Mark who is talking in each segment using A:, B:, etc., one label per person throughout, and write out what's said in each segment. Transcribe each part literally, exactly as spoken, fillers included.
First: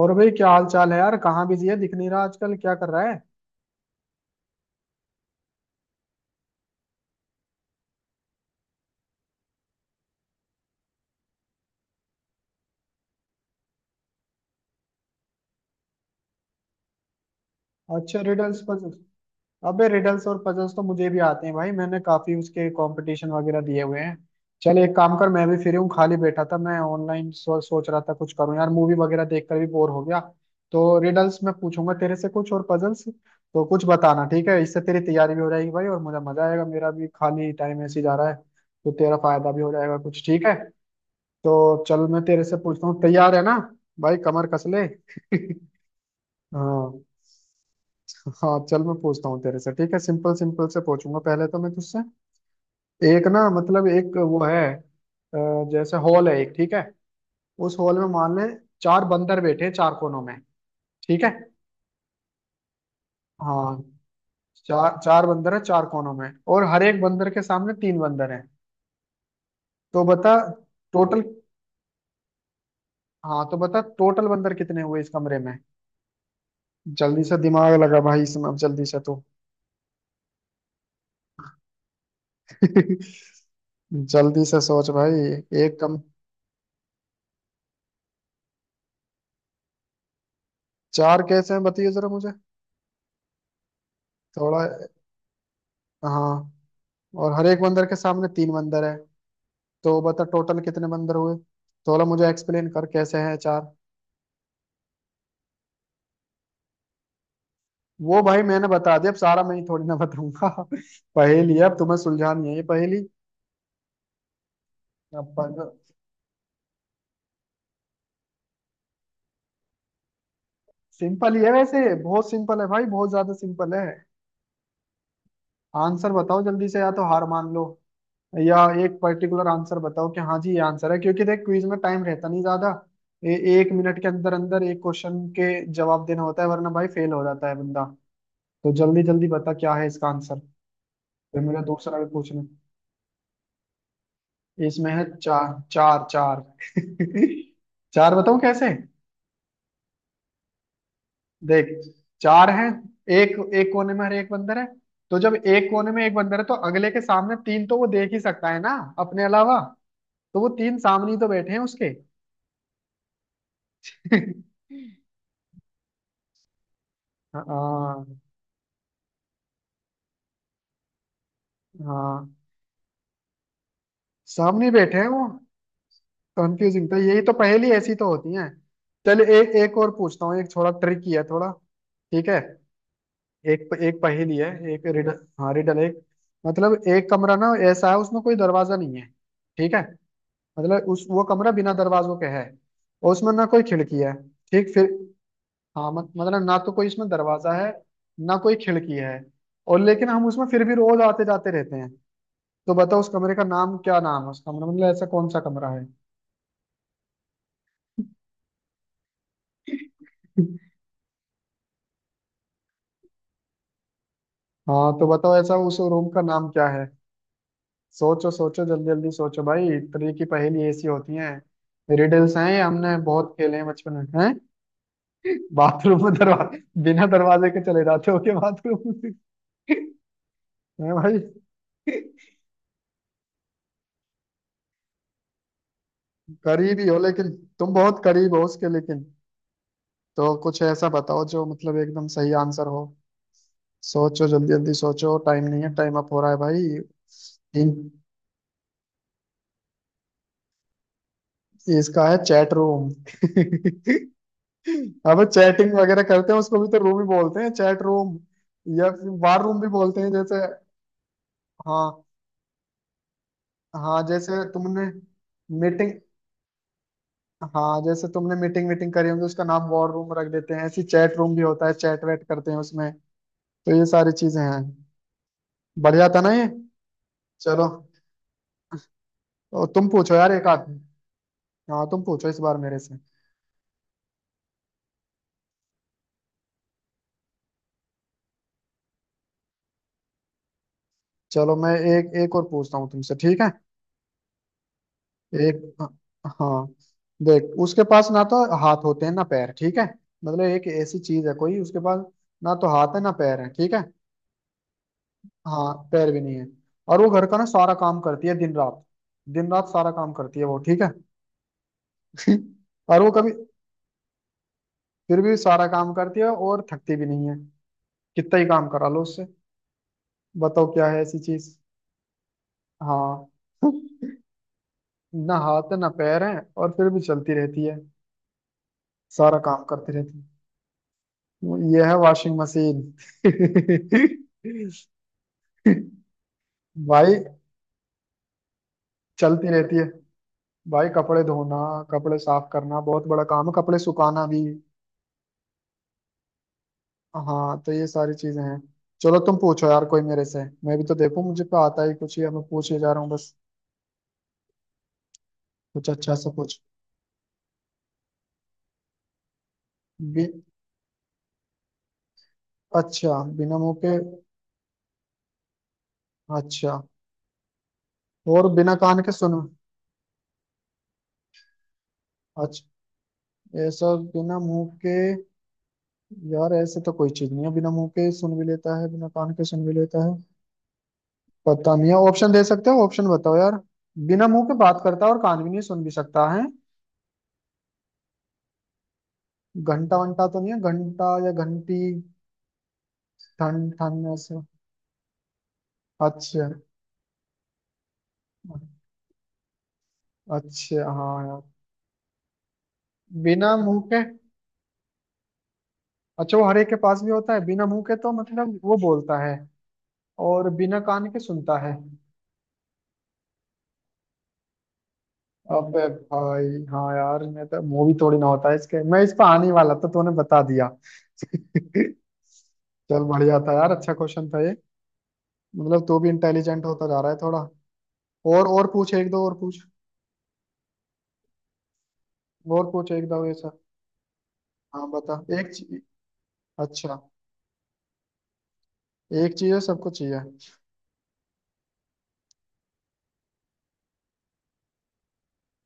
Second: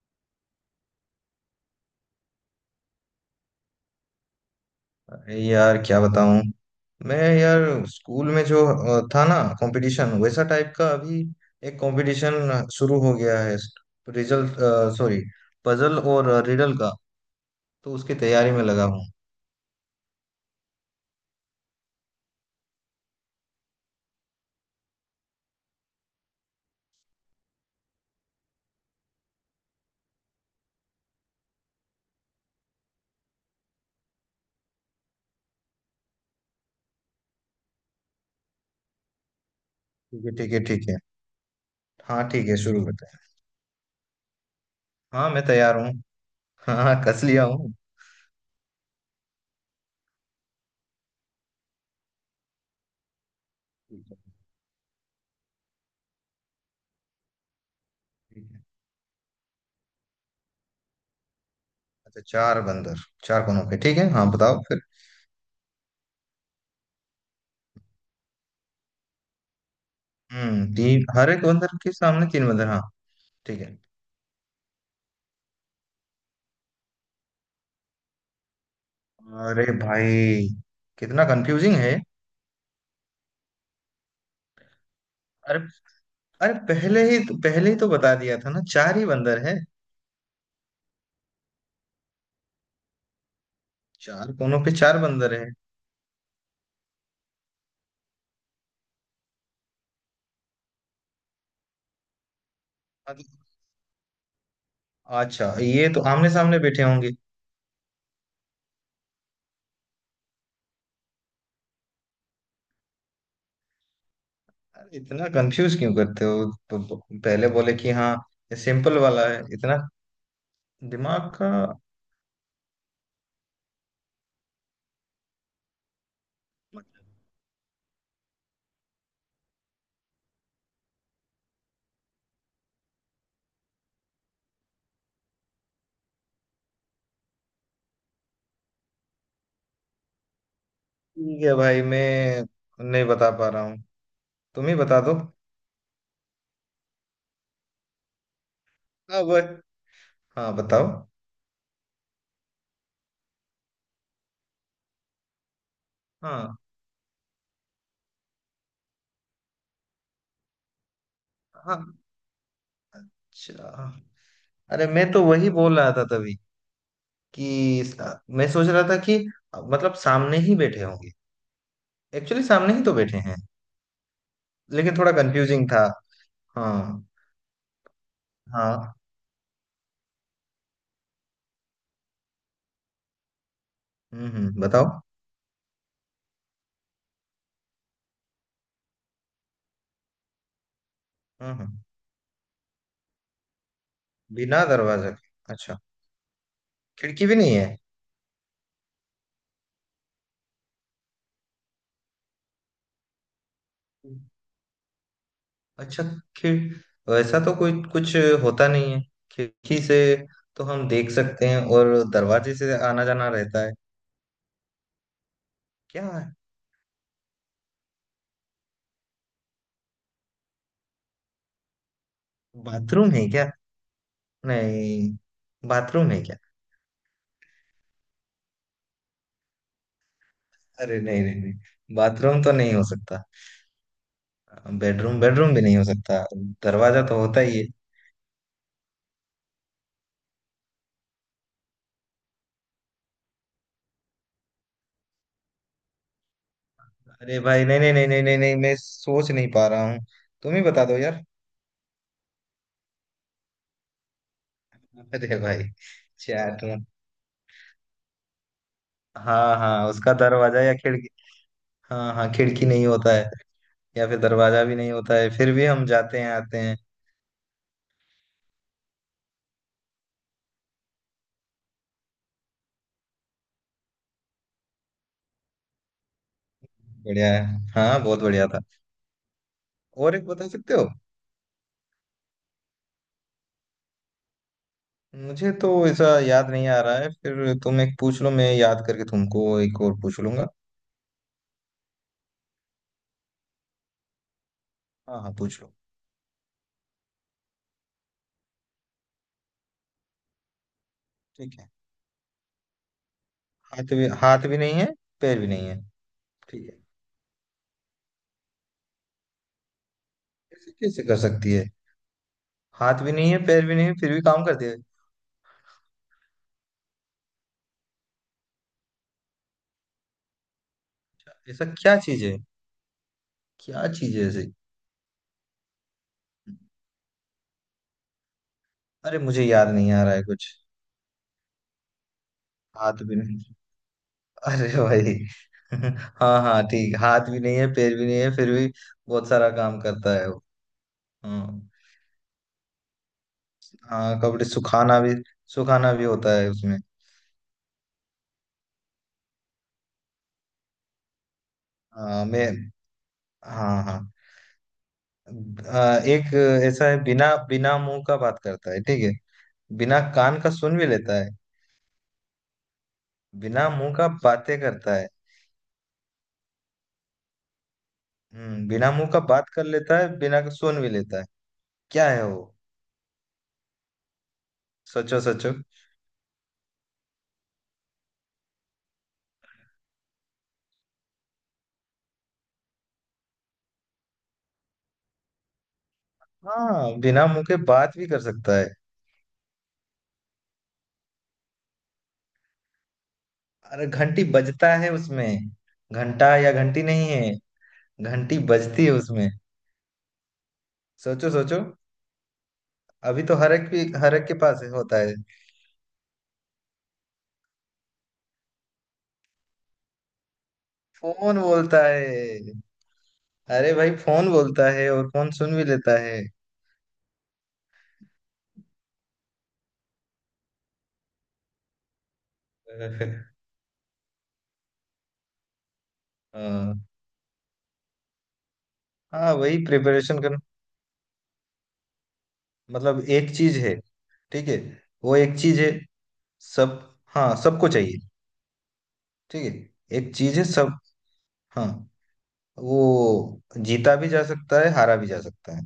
A: और भाई क्या हाल चाल है यार। कहाँ बिजी है, दिख नहीं रहा आजकल। क्या कर रहा है?
B: अरे यार क्या बताऊं। मैं यार स्कूल में जो अ, था ना, कंपटीशन वैसा टाइप का। अभी एक कंपटीशन शुरू हो गया है। रिजल्ट, सॉरी, पजल और रिडल का। तो उसकी
A: अच्छा,
B: तैयारी
A: रिडल्स
B: में लगा
A: पजल्स।
B: हूँ।
A: अबे रिडल्स और पजल्स तो मुझे भी आते हैं भाई, मैंने काफी उसके कंपटीशन वगैरह दिए हुए हैं। चल एक काम कर, मैं भी फ्री हूँ, खाली बैठा था मैं ऑनलाइन, सो, सोच रहा था कुछ करूँ यार, मूवी वगैरह देखकर भी बोर हो गया। तो रिडल्स मैं पूछूंगा तेरे से कुछ, और पजल्स तो कुछ बताना, ठीक है। इससे तेरी तैयारी भी हो जाएगी भाई और मुझे मजा आएगा, मेरा भी खाली टाइम ऐसे ही जा रहा है, तो तेरा फायदा भी हो जाएगा
B: ठीक
A: कुछ,
B: है,
A: ठीक
B: ठीक
A: है।
B: है, ठीक है।
A: तो चल मैं
B: हाँ
A: तेरे
B: ठीक है,
A: से
B: शुरू
A: पूछता हूँ,
B: करते हैं।
A: तैयार है ना। भाई कमर कस ले।
B: हाँ मैं तैयार हूँ। हाँ
A: हाँ।
B: हाँ, कस लिया हूँ।
A: हाँ चल मैं पूछता हूँ तेरे से, ठीक है। सिंपल सिंपल से पूछूंगा पहले तो मैं तुझसे, एक ना मतलब
B: ठीक
A: एक
B: है,
A: वो है, अ, जैसे हॉल है एक, ठीक है। उस हॉल में मान ले
B: ठीक है।
A: चार बंदर बैठे हैं चार कोनों में, ठीक है।
B: अच्छा चार बंदर, चार कोनों
A: हाँ।
B: के, ठीक है, हाँ बताओ फिर।
A: चार चार बंदर है चार कोनों में, और हर एक बंदर के सामने तीन बंदर हैं। तो बता
B: हम्म, तीन
A: टोटल,
B: हर एक बंदर के सामने तीन बंदर, हाँ
A: हाँ तो
B: ठीक है।
A: बता टोटल बंदर कितने हुए इस कमरे में। जल्दी से दिमाग लगा भाई इसमें, अब जल्दी से तू।
B: अरे भाई, कितना कंफ्यूजिंग है।
A: जल्दी से सोच भाई,
B: अरे
A: एक कम।
B: अरे, पहले ही पहले ही तो बता दिया था ना, चार ही बंदर है।
A: चार कैसे हैं बताइए जरा मुझे,
B: चार कोनों
A: थोड़ा।
B: पे चार बंदर है।
A: हाँ और हर एक बंदर के सामने तीन बंदर है, तो बता टोटल कितने बंदर हुए। थोड़ा मुझे एक्सप्लेन कर कैसे हैं चार।
B: अच्छा, ये तो आमने सामने बैठे होंगे।
A: वो भाई मैंने बता दिया, अब सारा मैं ही थोड़ी ना बताऊंगा। पहेली है, अब तुम्हें सुलझानी है ये पहेली।
B: अरे इतना
A: अब
B: कंफ्यूज क्यों करते हो? प- प- पहले बोले कि हाँ, ये सिंपल वाला है इतना, दिमाग
A: सिंपल ही
B: का।
A: है वैसे, बहुत सिंपल है भाई, बहुत ज्यादा सिंपल है। आंसर बताओ जल्दी से, या तो हार मान लो, या एक पर्टिकुलर आंसर बताओ कि हाँ जी ये आंसर है। क्योंकि देख क्विज में टाइम रहता नहीं ज्यादा, ए, एक मिनट के अंदर अंदर एक क्वेश्चन के जवाब देना होता है, वरना भाई फेल हो जाता है बंदा। तो जल्दी जल्दी बता क्या है इसका आंसर, फिर
B: ठीक है
A: मुझे
B: भाई,
A: दूसरा भी पूछना।
B: मैं नहीं बता पा रहा हूँ, तुम ही
A: इसमें
B: बता
A: है
B: दो।
A: चार, चार चार। चार बताऊं कैसे।
B: हाँ वो, हाँ बताओ।
A: देख चार है, एक एक कोने में हर एक बंदर है। तो जब एक कोने में एक बंदर है तो
B: हाँ
A: अगले के सामने तीन, तो वो देख ही सकता है ना अपने अलावा। तो वो तीन सामने ही तो बैठे हैं
B: हाँ,
A: उसके।
B: अच्छा, अरे मैं तो वही बोल रहा था तभी कि
A: हाँ।
B: स- मैं सोच रहा था कि मतलब सामने ही बैठे होंगे।
A: हाँ
B: एक्चुअली सामने ही तो बैठे हैं,
A: सामने
B: लेकिन
A: बैठे हैं
B: थोड़ा
A: वो।
B: कंफ्यूजिंग था।
A: कंफ्यूजिंग तो
B: हाँ
A: यही तो, पहेली ऐसी तो होती है।
B: हाँ।
A: चल एक एक और पूछता हूँ, एक थोड़ा ट्रिकी है थोड़ा, ठीक है। एक एक
B: हम्म
A: पहेली है,
B: हम्म,
A: एक
B: बताओ।
A: रिडल, हाँ रिडल एक, मतलब एक कमरा ना ऐसा है उसमें कोई दरवाजा नहीं है, ठीक है। मतलब उस वो कमरा
B: हम्म
A: बिना
B: हम्म,
A: दरवाजों के है, और उसमें ना कोई खिड़की है।
B: बिना
A: ठीक फिर।
B: दरवाजे के, अच्छा,
A: हाँ मत, मतलब ना तो कोई इसमें
B: खिड़की भी
A: दरवाजा
B: नहीं है।
A: है, ना कोई खिड़की है, और लेकिन हम उसमें फिर भी रोज आते जाते रहते हैं। तो बताओ उस कमरे का नाम क्या, नाम है उस कमरे, मतलब ऐसा कौन सा कमरा है।
B: अच्छा, खिड़ वैसा तो कोई कुछ होता नहीं है। खिड़की से तो हम देख सकते हैं और दरवाजे से आना जाना रहता है।
A: हाँ तो बताओ ऐसा उस रूम
B: क्या
A: का नाम क्या है। सोचो सोचो जल्दी जल्दी सोचो भाई, इतनी की पहेली ऐसी होती हैं। रिडल्स हैं ये, हमने
B: बाथरूम है
A: बहुत
B: क्या?
A: खेले हैं बचपन में हैं।
B: नहीं,
A: बाथरूम
B: बाथरूम
A: में
B: है क्या?
A: दरवाजे, बिना दरवाजे के चले जाते हो के बाथरूम में। हैं
B: अरे
A: भाई,
B: नहीं नहीं नहीं, बाथरूम तो नहीं हो सकता। बेडरूम, बेडरूम भी नहीं हो सकता,
A: करीब ही हो
B: दरवाजा तो
A: लेकिन,
B: होता ही है।
A: तुम बहुत करीब हो उसके लेकिन। तो कुछ ऐसा बताओ जो मतलब एकदम सही आंसर हो। सोचो जल्दी जल्दी सोचो, टाइम नहीं है, टाइम अप हो रहा है भाई।
B: अरे भाई,
A: तीन।
B: नहीं नहीं नहीं नहीं नहीं नहीं, मैं सोच नहीं पा रहा हूँ, तुम ही बता दो यार।
A: इसका है चैट रूम। अब
B: अरे भाई
A: चैटिंग वगैरह करते हैं उसको
B: चैट
A: भी
B: में।
A: तो रूम ही बोलते हैं, चैट रूम, या फिर वार
B: हाँ
A: रूम भी
B: हाँ,
A: बोलते हैं
B: उसका
A: जैसे।
B: दरवाजा या खिड़की।
A: हाँ।
B: हाँ हाँ, खिड़की नहीं होता है
A: हाँ
B: या फिर
A: जैसे
B: दरवाजा भी
A: तुमने
B: नहीं होता है, फिर भी हम
A: मीटिंग,
B: जाते हैं आते हैं।
A: हाँ जैसे तुमने मीटिंग मीटिंग करी होगी उसका नाम वॉर रूम रख देते हैं, ऐसी चैट रूम भी होता है, चैट वैट करते हैं उसमें। तो ये सारी चीजें हैं। बढ़िया था ना ये।
B: बढ़िया है।
A: चलो।
B: हाँ बहुत बढ़िया था।
A: और तुम पूछो
B: और एक
A: यार एक
B: बता
A: आध।
B: सकते हो?
A: हाँ तुम पूछो इस बार मेरे से।
B: मुझे तो ऐसा याद नहीं आ रहा है, फिर तुम एक पूछ लो, मैं याद करके तुमको एक और पूछ लूंगा।
A: चलो मैं एक एक और पूछता हूँ तुमसे, ठीक है।
B: हाँ हाँ, पूछ लो।
A: एक, हाँ, देख उसके पास ना तो हाथ होते हैं ना पैर, ठीक है। मतलब एक ऐसी चीज है कोई
B: ठीक है।
A: उसके पास ना तो हाथ है ना पैर है, ठीक है।
B: हाथ भी हाथ भी नहीं है, पैर भी नहीं
A: हाँ
B: है,
A: पैर भी नहीं है,
B: ठीक है।
A: और वो घर का ना सारा काम करती है दिन रात। दिन रात सारा काम करती है वो,
B: ऐसे
A: ठीक है।
B: कैसे कर सकती है?
A: और
B: हाथ
A: वो
B: भी
A: कभी,
B: नहीं है, पैर भी नहीं है, फिर भी काम करती है।
A: फिर भी सारा काम करती है और थकती भी नहीं है। कितना ही काम करा लो उससे। बताओ क्या है ऐसी चीज।
B: ऐसा क्या चीज है?
A: हाँ।
B: क्या चीज है ऐसी?
A: ना हाथ है ना पैर है और फिर भी चलती रहती है,
B: अरे
A: सारा
B: मुझे
A: काम
B: याद नहीं
A: करती
B: आ रहा
A: रहती
B: है
A: है।
B: कुछ।
A: ये है वॉशिंग मशीन।
B: हाथ भी नहीं। अरे भाई। हाँ हाँ ठीक,
A: भाई
B: हाथ भी नहीं है, पैर भी नहीं है, फिर भी बहुत
A: चलती
B: सारा
A: रहती
B: काम
A: है
B: करता है वो।
A: भाई, कपड़े
B: हाँ
A: धोना, कपड़े साफ करना बहुत बड़ा काम है, कपड़े
B: हाँ,
A: सुखाना भी।
B: कपड़े सुखाना भी, सुखाना भी होता है उसमें।
A: हाँ तो ये सारी चीजें हैं। चलो तुम पूछो यार कोई मेरे से, मैं भी तो देखूं। मुझे तो आता ही कुछ ही
B: हाँ
A: है, मैं
B: मैं,
A: पूछे जा रहा हूँ बस।
B: हाँ हाँ,
A: कुछ
B: आ,
A: अच्छा सा
B: एक
A: कुछ।
B: ऐसा है, बिना बिना मुंह का बात करता है, ठीक है, बिना
A: बि,
B: कान का सुन भी लेता है।
A: अच्छा बिना
B: बिना
A: मुंह
B: मुंह
A: के।
B: का बातें करता है।
A: अच्छा, और
B: हम्म,
A: बिना
B: बिना
A: कान
B: मुंह
A: के
B: का
A: सुन।
B: बात कर लेता है, बिना सुन भी लेता है। क्या है वो?
A: अच्छा, ऐसा बिना मुंह के।
B: सोचो सोचो।
A: यार ऐसे तो कोई चीज नहीं है, बिना मुंह के सुन भी लेता है बिना कान के सुन भी लेता है। पता नहीं है, ऑप्शन दे सकते हो, ऑप्शन बताओ यार। बिना मुंह के बात करता है, और कान भी नहीं, सुन भी सकता है।
B: हाँ बिना मुंह के बात भी कर सकता है।
A: घंटा वंटा तो नहीं है, घंटा या घंटी, ठन
B: अरे
A: ठन
B: घंटी
A: ऐसे।
B: बजता है उसमें? घंटा
A: अच्छा।
B: या घंटी नहीं है। घंटी बजती है उसमें।
A: अच्छा हाँ
B: सोचो
A: यार,
B: सोचो। अभी तो
A: बिना
B: हर एक
A: मुंह
B: भी
A: के,
B: हर एक के पास है- होता है।
A: अच्छा वो हर एक के पास भी होता है, बिना मुंह के तो मतलब वो बोलता है, और बिना कान के
B: फोन
A: सुनता है।
B: बोलता है। अरे भाई फोन बोलता है और फोन सुन भी
A: अबे
B: लेता है।
A: भाई हाँ यार, मैं तो, मुंह भी थोड़ी ना होता है इसके, मैं इस पर आने ही वाला था तो तूने बता दिया। चल बढ़िया था यार, अच्छा क्वेश्चन था ये। मतलब तू भी इंटेलिजेंट
B: हाँ
A: होता जा रहा है थोड़ा। और और पूछ, एक दो
B: हाँ,
A: और
B: वही
A: पूछ।
B: प्रिपरेशन कर।
A: और पूछ
B: मतलब
A: एक दो
B: एक
A: ऐसा।
B: चीज है, ठीक है,
A: हाँ
B: वो
A: बता
B: एक
A: एक
B: चीज है
A: ची-
B: सब,
A: अच्छा
B: हाँ सबको चाहिए,
A: एक
B: ठीक
A: चीज है सबको
B: है, एक
A: चाहिए।
B: चीज है सब। हाँ, वो जीता भी जा सकता है, हारा भी जा सकता है,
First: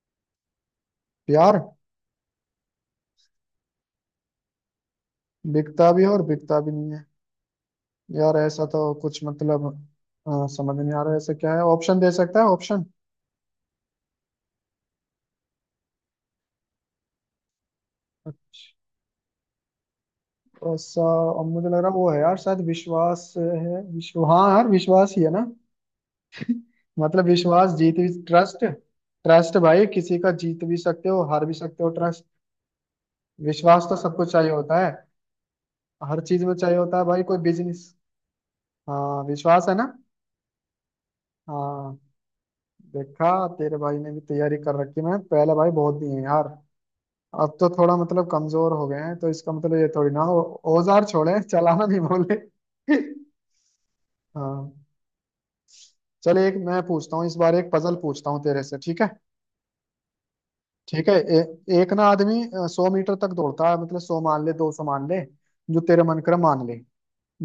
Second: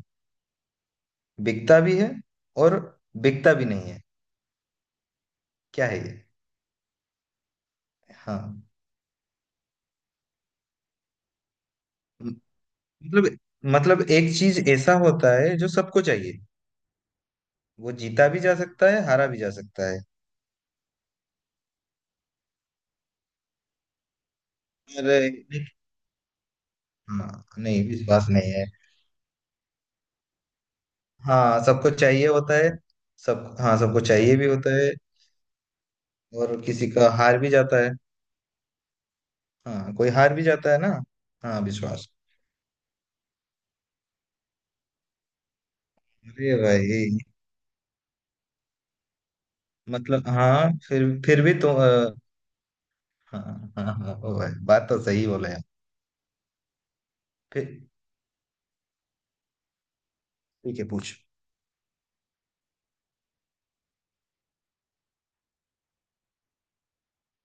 A: प्यार।
B: बिकता भी है और बिकता भी नहीं है। क्या
A: बिकता
B: है
A: भी है
B: ये?
A: और बिकता भी नहीं है। यार
B: हाँ,
A: ऐसा तो कुछ मतलब, अ, समझ नहीं आ रहा है ऐसा क्या है, ऑप्शन दे
B: म-
A: सकता है ऑप्शन।
B: मतलब मतलब एक चीज ऐसा होता है जो सबको चाहिए, वो जीता भी जा
A: अच्छा
B: सकता है, हारा भी जा सकता है।
A: ऐसा। अब मुझे लग रहा है वो है यार, शायद विश्वास है, विश्व हाँ यार विश्वास
B: अरे
A: ही है ना।
B: नहीं,
A: मतलब
B: हाँ
A: विश्वास
B: नहीं
A: जीत भी,
B: विश्वास नहीं
A: ट्रस्ट,
B: है,
A: ट्रस्ट भाई, किसी का जीत भी सकते हो हार भी
B: हाँ
A: सकते हो
B: सबको
A: ट्रस्ट।
B: चाहिए होता है, सब, हाँ
A: विश्वास तो
B: सबको
A: सबको
B: चाहिए भी
A: चाहिए
B: होता
A: होता है,
B: है
A: हर चीज में
B: और
A: चाहिए
B: किसी
A: होता है
B: का
A: भाई, कोई
B: हार भी जाता
A: बिजनेस।
B: है।
A: हाँ विश्वास है ना।
B: हाँ कोई हार भी जाता है ना, हाँ
A: हाँ
B: विश्वास।
A: देखा, तेरे भाई ने भी तैयारी कर रखी। मैं पहले भाई बहुत दिए हैं यार।
B: अरे भाई,
A: अब तो थोड़ा मतलब कमजोर हो गए हैं, तो इसका मतलब ये थोड़ी ना
B: मतलब
A: हो,
B: हाँ
A: औजार
B: फिर
A: छोड़े
B: फिर भी तो।
A: चलाना नहीं बोले।
B: हाँ हाँ हाँ, ओ भाई,
A: हाँ।
B: बात तो सही बोले आप।
A: चले, एक मैं पूछता हूँ इस बार,
B: फिर
A: एक पजल पूछता हूँ तेरे से, ठीक है।
B: ठीक है,
A: ठीक है,
B: पूछ।
A: ए, एक ना आदमी सौ मीटर तक दौड़ता है, मतलब सौ मान ले दो सौ मान ले, जो तेरे मन करे मान ले।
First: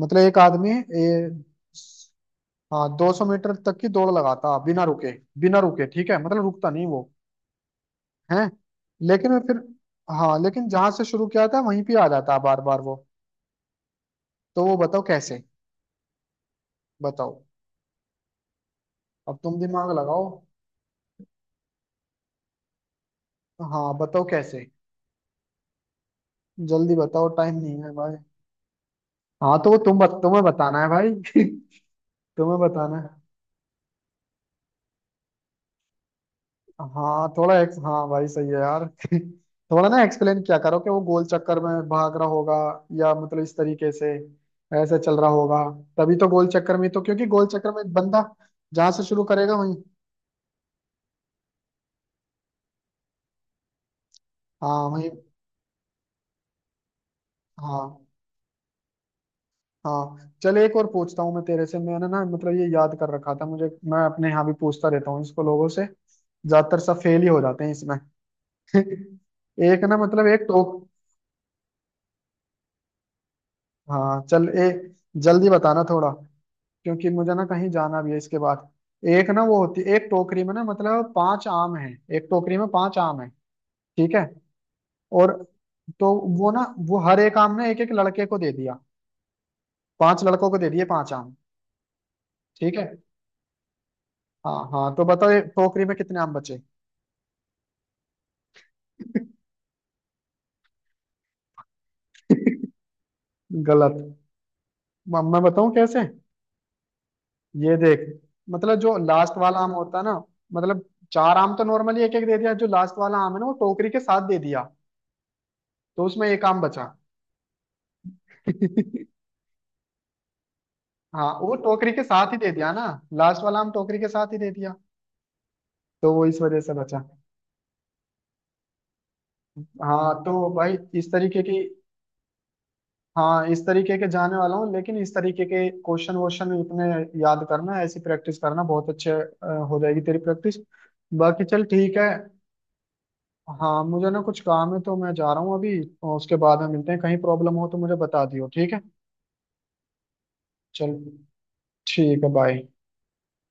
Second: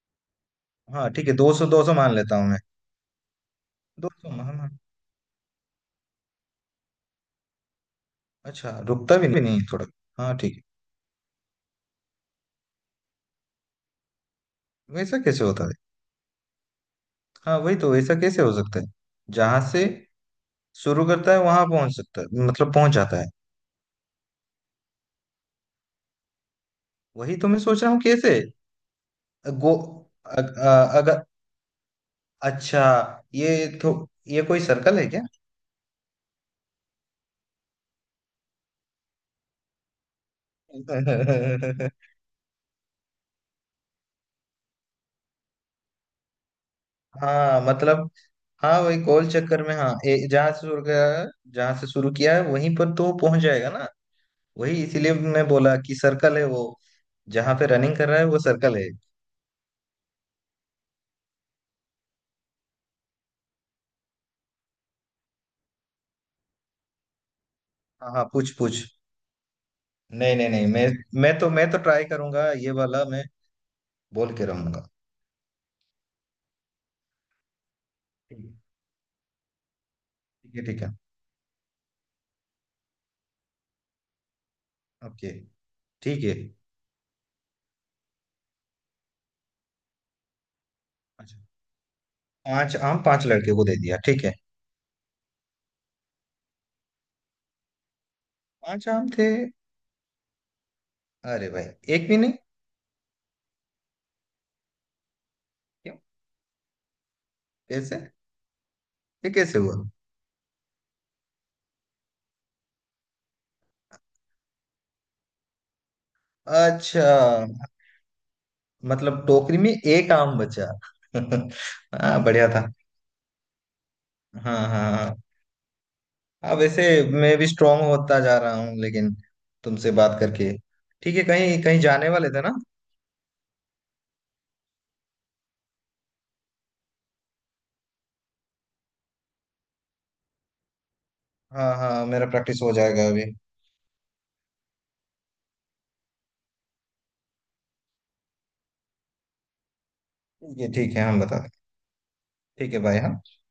A: मतलब एक आदमी,
B: हाँ ठीक है, दो सौ, दो सौ मान लेता हूँ मैं।
A: हाँ दो सौ मीटर तक की दौड़
B: दो सौ मान
A: लगाता
B: मान-
A: बिना रुके, बिना रुके ठीक है, मतलब रुकता नहीं वो, है।
B: अच्छा रुकता भी
A: लेकिन मैं
B: नहीं
A: फिर,
B: है थोड़ा, हाँ
A: हाँ
B: ठीक है।
A: लेकिन जहां से शुरू किया था वहीं पे आ जाता बार बार वो। तो वो बताओ
B: वैसा
A: कैसे।
B: कैसे होता है?
A: बताओ,
B: हाँ वही तो, वैसा कैसे हो सकता है?
A: अब तुम
B: जहां से
A: दिमाग लगाओ।
B: शुरू करता है वहां पहुंच सकता है, मतलब पहुंच जाता है।
A: हाँ बताओ कैसे, जल्दी बताओ
B: वही तो
A: टाइम
B: मैं
A: नहीं
B: सोच
A: है
B: रहा हूँ
A: भाई।
B: कैसे।
A: हाँ तो
B: गो
A: वो तुम बत, तुम्हें
B: अग,
A: बताना है
B: अ-
A: भाई।
B: अगर,
A: तुम्हें
B: अच्छा,
A: बताना है।
B: ये तो, ये कोई सर्कल है क्या?
A: हाँ थोड़ा ex- हाँ भाई सही है यार। थोड़ा ना एक्सप्लेन किया करो कि वो गोल चक्कर में भाग रहा होगा, या मतलब इस तरीके से ऐसे चल रहा होगा। तभी तो, गोल चक्कर में तो, क्योंकि गोल
B: हाँ,
A: चक्कर में
B: मतलब
A: बंदा
B: हाँ
A: जहां
B: वही
A: से शुरू
B: गोल
A: करेगा
B: चक्कर में,
A: वहीं।
B: हाँ ए- जहाँ से शुरू किया, जहाँ से शुरू किया है वहीं पर तो पहुंच जाएगा ना। वही
A: हाँ वहीं।
B: इसीलिए मैं बोला कि सर्कल है वो, जहाँ पे रनिंग
A: हाँ
B: कर रहा है वो सर्कल है।
A: हाँ चल एक और पूछता हूँ मैं तेरे से। मैंने ना मतलब ये याद कर रखा था मुझे, मैं अपने यहाँ भी पूछता रहता हूँ इसको, लोगों से ज्यादातर सब फेल ही हो जाते हैं इसमें।
B: हाँ हाँ, पूछ पूछ।
A: एक ना मतलब
B: नहीं
A: एक
B: नहीं नहीं,
A: टोक
B: मैं मैं तो मैं तो ट्राई करूंगा, ये वाला मैं
A: हाँ
B: बोल के
A: चल, ए,
B: रहूंगा।
A: जल्दी बताना थोड़ा क्योंकि मुझे ना कहीं जाना भी है इसके
B: ठीक
A: बाद। एक ना वो होती, एक टोकरी में ना
B: है, ठीक है,
A: मतलब पांच आम हैं। एक टोकरी में पांच आम हैं, ठीक है। और
B: ओके,
A: तो
B: ठीक है,
A: वो ना, वो हर एक आम ने एक एक लड़के को दे दिया, पांच लड़कों को दे दिए पांच आम,
B: अच्छा,
A: ठीक
B: पांच
A: है।
B: आम पांच लड़के को दे दिया, ठीक है।
A: हाँ हाँ तो बताओ ये टोकरी में कितने आम बचे।
B: पांच आम थे, अरे भाई, एक भी नहीं।
A: गलत। म- मैं बताऊं
B: क्यों?
A: कैसे, ये
B: कैसे?
A: देख, मतलब जो
B: ये
A: लास्ट वाला
B: कैसे
A: आम
B: हुआ?
A: होता है ना, मतलब चार आम तो नॉर्मली एक एक दे दिया, जो लास्ट वाला आम है ना वो टोकरी के साथ दे दिया, तो उसमें एक आम बचा।
B: अच्छा, मतलब टोकरी में एक आम बचा।
A: हाँ वो टोकरी के
B: हाँ
A: साथ ही
B: बढ़िया
A: दे
B: था।
A: दिया ना। लास्ट वाला हम टोकरी के साथ ही दे
B: हाँ
A: दिया,
B: हाँ हाँ।
A: तो वो इस
B: अब
A: वजह से
B: वैसे
A: बचा।
B: मैं भी स्ट्रांग होता जा रहा हूँ, लेकिन तुमसे
A: हाँ
B: बात
A: तो
B: करके।
A: भाई इस
B: ठीक है,
A: तरीके की,
B: कहीं कहीं जाने वाले थे ना।
A: हाँ इस तरीके के जाने वाला हूँ, लेकिन इस तरीके के क्वेश्चन वोश्चन इतने याद करना, ऐसी प्रैक्टिस करना, बहुत अच्छे अ, हो जाएगी तेरी प्रैक्टिस, बाकी चल
B: हाँ
A: ठीक
B: हाँ,
A: है।
B: मेरा प्रैक्टिस हो जाएगा अभी।
A: हाँ मुझे ना कुछ काम है तो मैं जा रहा हूँ अभी, और उसके बाद हम मिलते हैं। कहीं प्रॉब्लम हो तो मुझे बता दियो, ठीक है।
B: ठीक है,
A: चल,
B: ठीक है, हम बता दें।
A: ठीक है, बाय।
B: ठीक है भाई, हाँ।